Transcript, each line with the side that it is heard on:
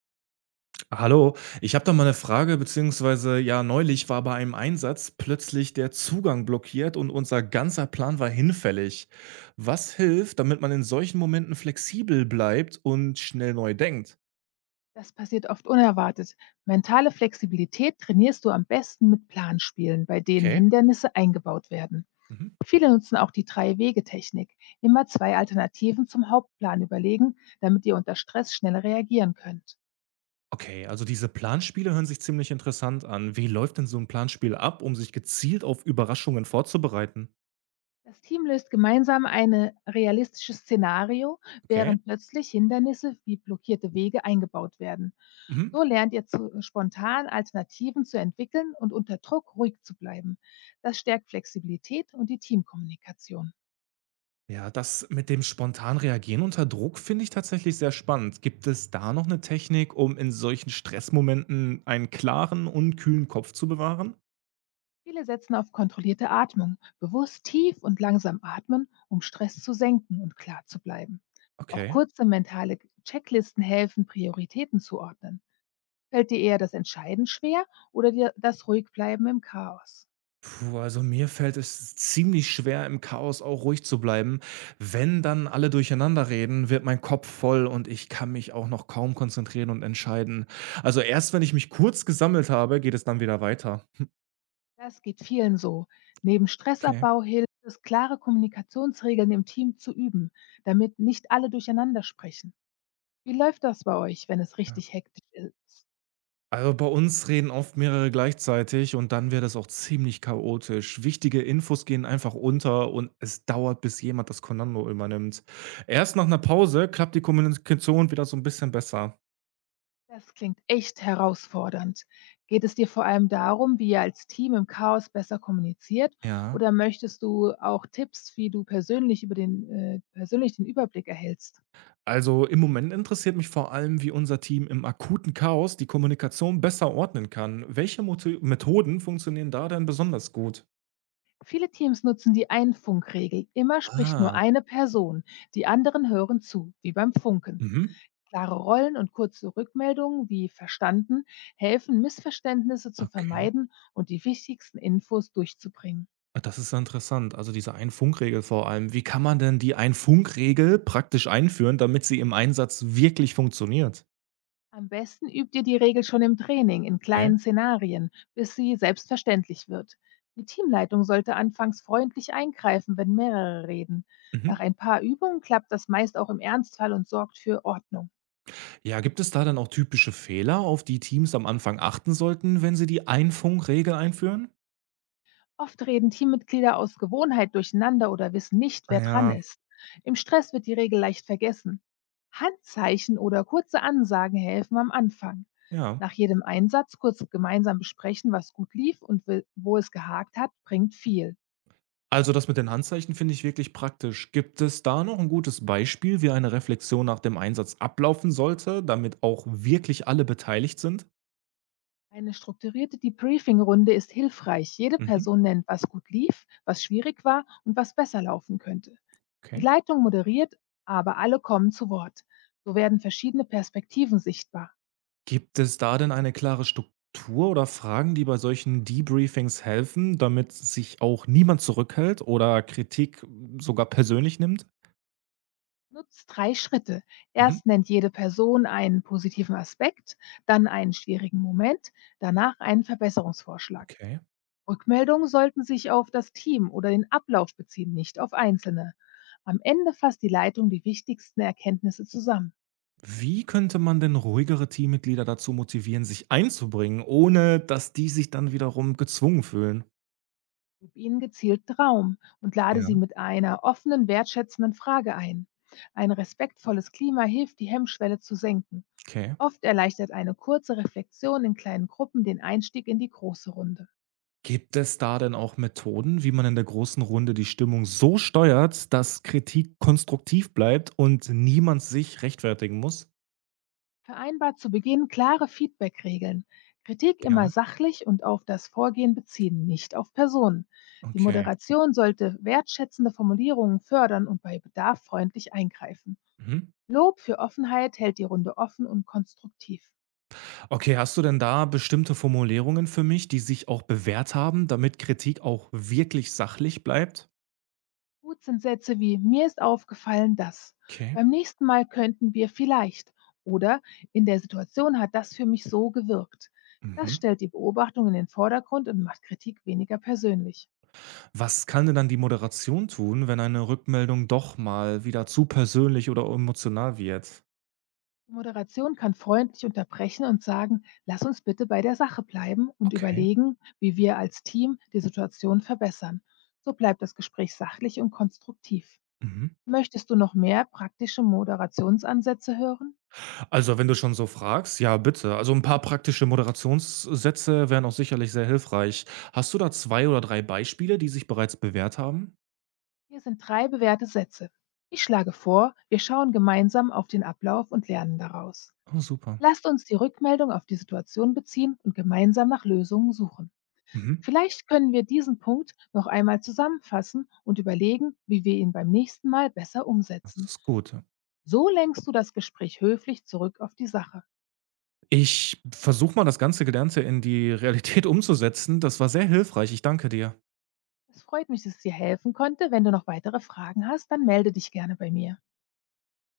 right: Hallo, ich habe da mal eine Frage, beziehungsweise ja, neulich war bei einem Einsatz plötzlich der Zugang blockiert und unser ganzer Plan war hinfällig. Was hilft, damit man in solchen Momenten flexibel bleibt und schnell neu denkt?
left: Das passiert oft unerwartet. Mentale Flexibilität trainierst du am besten mit Planspielen, bei denen
right: Okay.
left: Hindernisse eingebaut werden.
right: Mhm.
left: Viele nutzen auch die Drei-Wege-Technik. Immer zwei Alternativen zum Hauptplan überlegen, damit ihr unter Stress schnell reagieren könnt.
right: Okay, also diese Planspiele hören sich ziemlich interessant an. Wie läuft denn so ein Planspiel ab, um sich gezielt auf Überraschungen vorzubereiten?
left: Das Team löst gemeinsam ein realistisches Szenario,
right: Okay.
left: während plötzlich Hindernisse wie blockierte Wege eingebaut werden.
right: Mhm.
left: So lernt ihr zu spontan Alternativen zu entwickeln und unter Druck ruhig zu bleiben. Das stärkt Flexibilität und die Teamkommunikation.
right: Ja, das mit dem spontan reagieren unter Druck finde ich tatsächlich sehr spannend. Gibt es da noch eine Technik, um in solchen Stressmomenten einen klaren und kühlen Kopf zu bewahren?
left: Viele setzen auf kontrollierte Atmung, bewusst tief und langsam atmen, um Stress zu senken und klar zu bleiben. Auch
right: Okay.
left: kurze mentale Checklisten helfen, Prioritäten zu ordnen. Fällt dir eher das Entscheiden schwer oder dir das Ruhigbleiben im Chaos?
right: Puh, also mir fällt es ziemlich schwer, im Chaos auch ruhig zu bleiben. Wenn dann alle durcheinander reden, wird mein Kopf voll und ich kann mich auch noch kaum konzentrieren und entscheiden. Also erst wenn ich mich kurz gesammelt habe, geht es dann wieder weiter.
left: Das geht vielen so. Neben
right: Okay.
left: Stressabbau hilft es, klare Kommunikationsregeln im Team zu üben, damit nicht alle durcheinander sprechen. Wie läuft das bei euch, wenn es
right: Ja.
left: richtig hektisch ist?
right: Also, bei uns reden oft mehrere gleichzeitig und dann wird es auch ziemlich chaotisch. Wichtige Infos gehen einfach unter und es dauert, bis jemand das Kommando übernimmt. Erst nach einer Pause klappt die Kommunikation wieder so ein bisschen besser.
left: Das klingt echt herausfordernd. Geht es dir vor allem darum, wie ihr als Team im Chaos besser kommuniziert,
right: Ja.
left: oder möchtest du auch Tipps, wie du persönlich über den persönlich den Überblick erhältst?
right: Also, im Moment interessiert mich vor allem, wie unser Team im akuten Chaos die Kommunikation besser ordnen kann. Welche Motö Methoden funktionieren da denn besonders gut?
left: Viele Teams nutzen die Ein-Funk-Regel. Immer spricht nur
right: Ah.
left: eine Person. Die anderen hören zu, wie beim Funken.
right: Mhm.
left: Klare Rollen und kurze Rückmeldungen wie verstanden helfen, Missverständnisse zu
right: Okay.
left: vermeiden und die wichtigsten Infos durchzubringen.
right: Ah, das ist ja interessant. Also, diese Ein-Funk-Regel vor allem. Wie kann man denn die Ein-Funk-Regel praktisch einführen, damit sie im Einsatz wirklich funktioniert?
left: Am besten übt ihr die Regel schon im Training in
right: Okay.
left: kleinen Szenarien, bis sie selbstverständlich wird. Die Teamleitung sollte anfangs freundlich eingreifen, wenn mehrere reden. Nach
right: Mhm.
left: ein paar Übungen klappt das meist auch im Ernstfall und sorgt für Ordnung.
right: Ja, gibt es da dann auch typische Fehler, auf die Teams am Anfang achten sollten, wenn sie die Ein-Funk-Regel einführen?
left: Oft reden Teammitglieder aus Gewohnheit durcheinander oder wissen nicht, wer dran
right: Ja,
left: ist. Im Stress wird die Regel leicht vergessen. Handzeichen oder kurze Ansagen helfen am Anfang.
right: ja.
left: Nach jedem Einsatz kurz gemeinsam besprechen, was gut lief und wo es gehakt hat, bringt viel.
right: Also das mit den Handzeichen finde ich wirklich praktisch. Gibt es da noch ein gutes Beispiel, wie eine Reflexion nach dem Einsatz ablaufen sollte, damit auch wirklich alle beteiligt sind?
left: Eine strukturierte Debriefing-Runde ist hilfreich. Jede
right: Mhm.
left: Person nennt, was gut lief, was schwierig war und was besser laufen könnte. Die
right: Okay.
left: Leitung moderiert, aber alle kommen zu Wort. So werden verschiedene Perspektiven sichtbar.
right: Gibt es da denn eine klare Struktur oder Fragen, die bei solchen Debriefings helfen, damit sich auch niemand zurückhält oder Kritik sogar persönlich nimmt?
left: Nutzt drei Schritte.
right: Mhm.
left: Erst nennt jede Person einen positiven Aspekt, dann einen schwierigen Moment, danach einen Verbesserungsvorschlag.
right: Okay.
left: Rückmeldungen sollten sich auf das Team oder den Ablauf beziehen, nicht auf Einzelne. Am Ende fasst die Leitung die wichtigsten Erkenntnisse zusammen.
right: Wie könnte man denn ruhigere Teammitglieder dazu motivieren, sich einzubringen, ohne dass die sich dann wiederum gezwungen fühlen?
left: Gib ihnen gezielt Raum und lade sie
right: Ja.
left: mit einer offenen, wertschätzenden Frage ein. Ein respektvolles Klima hilft, die Hemmschwelle zu senken.
right: Okay.
left: Oft erleichtert eine kurze Reflexion in kleinen Gruppen den Einstieg in die große Runde.
right: Gibt es da denn auch Methoden, wie man in der großen Runde die Stimmung so steuert, dass Kritik konstruktiv bleibt und niemand sich rechtfertigen muss?
left: Vereinbart zu Beginn klare Feedback-Regeln. Kritik immer
right: Ja.
left: sachlich und auf das Vorgehen beziehen, nicht auf Personen. Die
right: Okay.
left: Moderation sollte wertschätzende Formulierungen fördern und bei Bedarf freundlich eingreifen.
right: Mhm.
left: Lob für Offenheit hält die Runde offen und konstruktiv.
right: Okay, hast du denn da bestimmte Formulierungen für mich, die sich auch bewährt haben, damit Kritik auch wirklich sachlich bleibt?
left: Gut sind Sätze wie „mir ist aufgefallen, dass",
right: Okay.
left: „beim nächsten Mal könnten wir vielleicht" oder „in der Situation hat das für mich so gewirkt". Das
right: Mhm.
left: stellt die Beobachtung in den Vordergrund und macht Kritik weniger persönlich.
right: Was kann denn dann die Moderation tun, wenn eine Rückmeldung doch mal wieder zu persönlich oder emotional wird?
left: Die Moderation kann freundlich unterbrechen und sagen: „Lass uns bitte bei der Sache bleiben und
right: Okay.
left: überlegen, wie wir als Team die Situation verbessern." So bleibt das Gespräch sachlich und konstruktiv.
right: Mhm.
left: Möchtest du noch mehr praktische Moderationsansätze hören?
right: Also, wenn du schon so fragst, ja, bitte. Also, ein paar praktische Moderationssätze wären auch sicherlich sehr hilfreich. Hast du da zwei oder drei Beispiele, die sich bereits bewährt haben?
left: Hier sind drei bewährte Sätze. „Ich schlage vor, wir schauen gemeinsam auf den Ablauf und lernen daraus."
right: Oh, super.
left: „Lasst uns die Rückmeldung auf die Situation beziehen und gemeinsam nach Lösungen suchen."
right: Mhm.
left: „Vielleicht können wir diesen Punkt noch einmal zusammenfassen und überlegen, wie wir ihn beim nächsten Mal besser
right: Das
left: umsetzen."
right: ist gut.
left: So lenkst du das Gespräch höflich zurück auf die Sache.
right: Ich versuche mal, das ganze Gelernte in die Realität umzusetzen. Das war sehr hilfreich. Ich danke dir.
left: Es freut mich, dass ich dir helfen konnte. Wenn du noch weitere Fragen hast, dann melde dich gerne bei mir.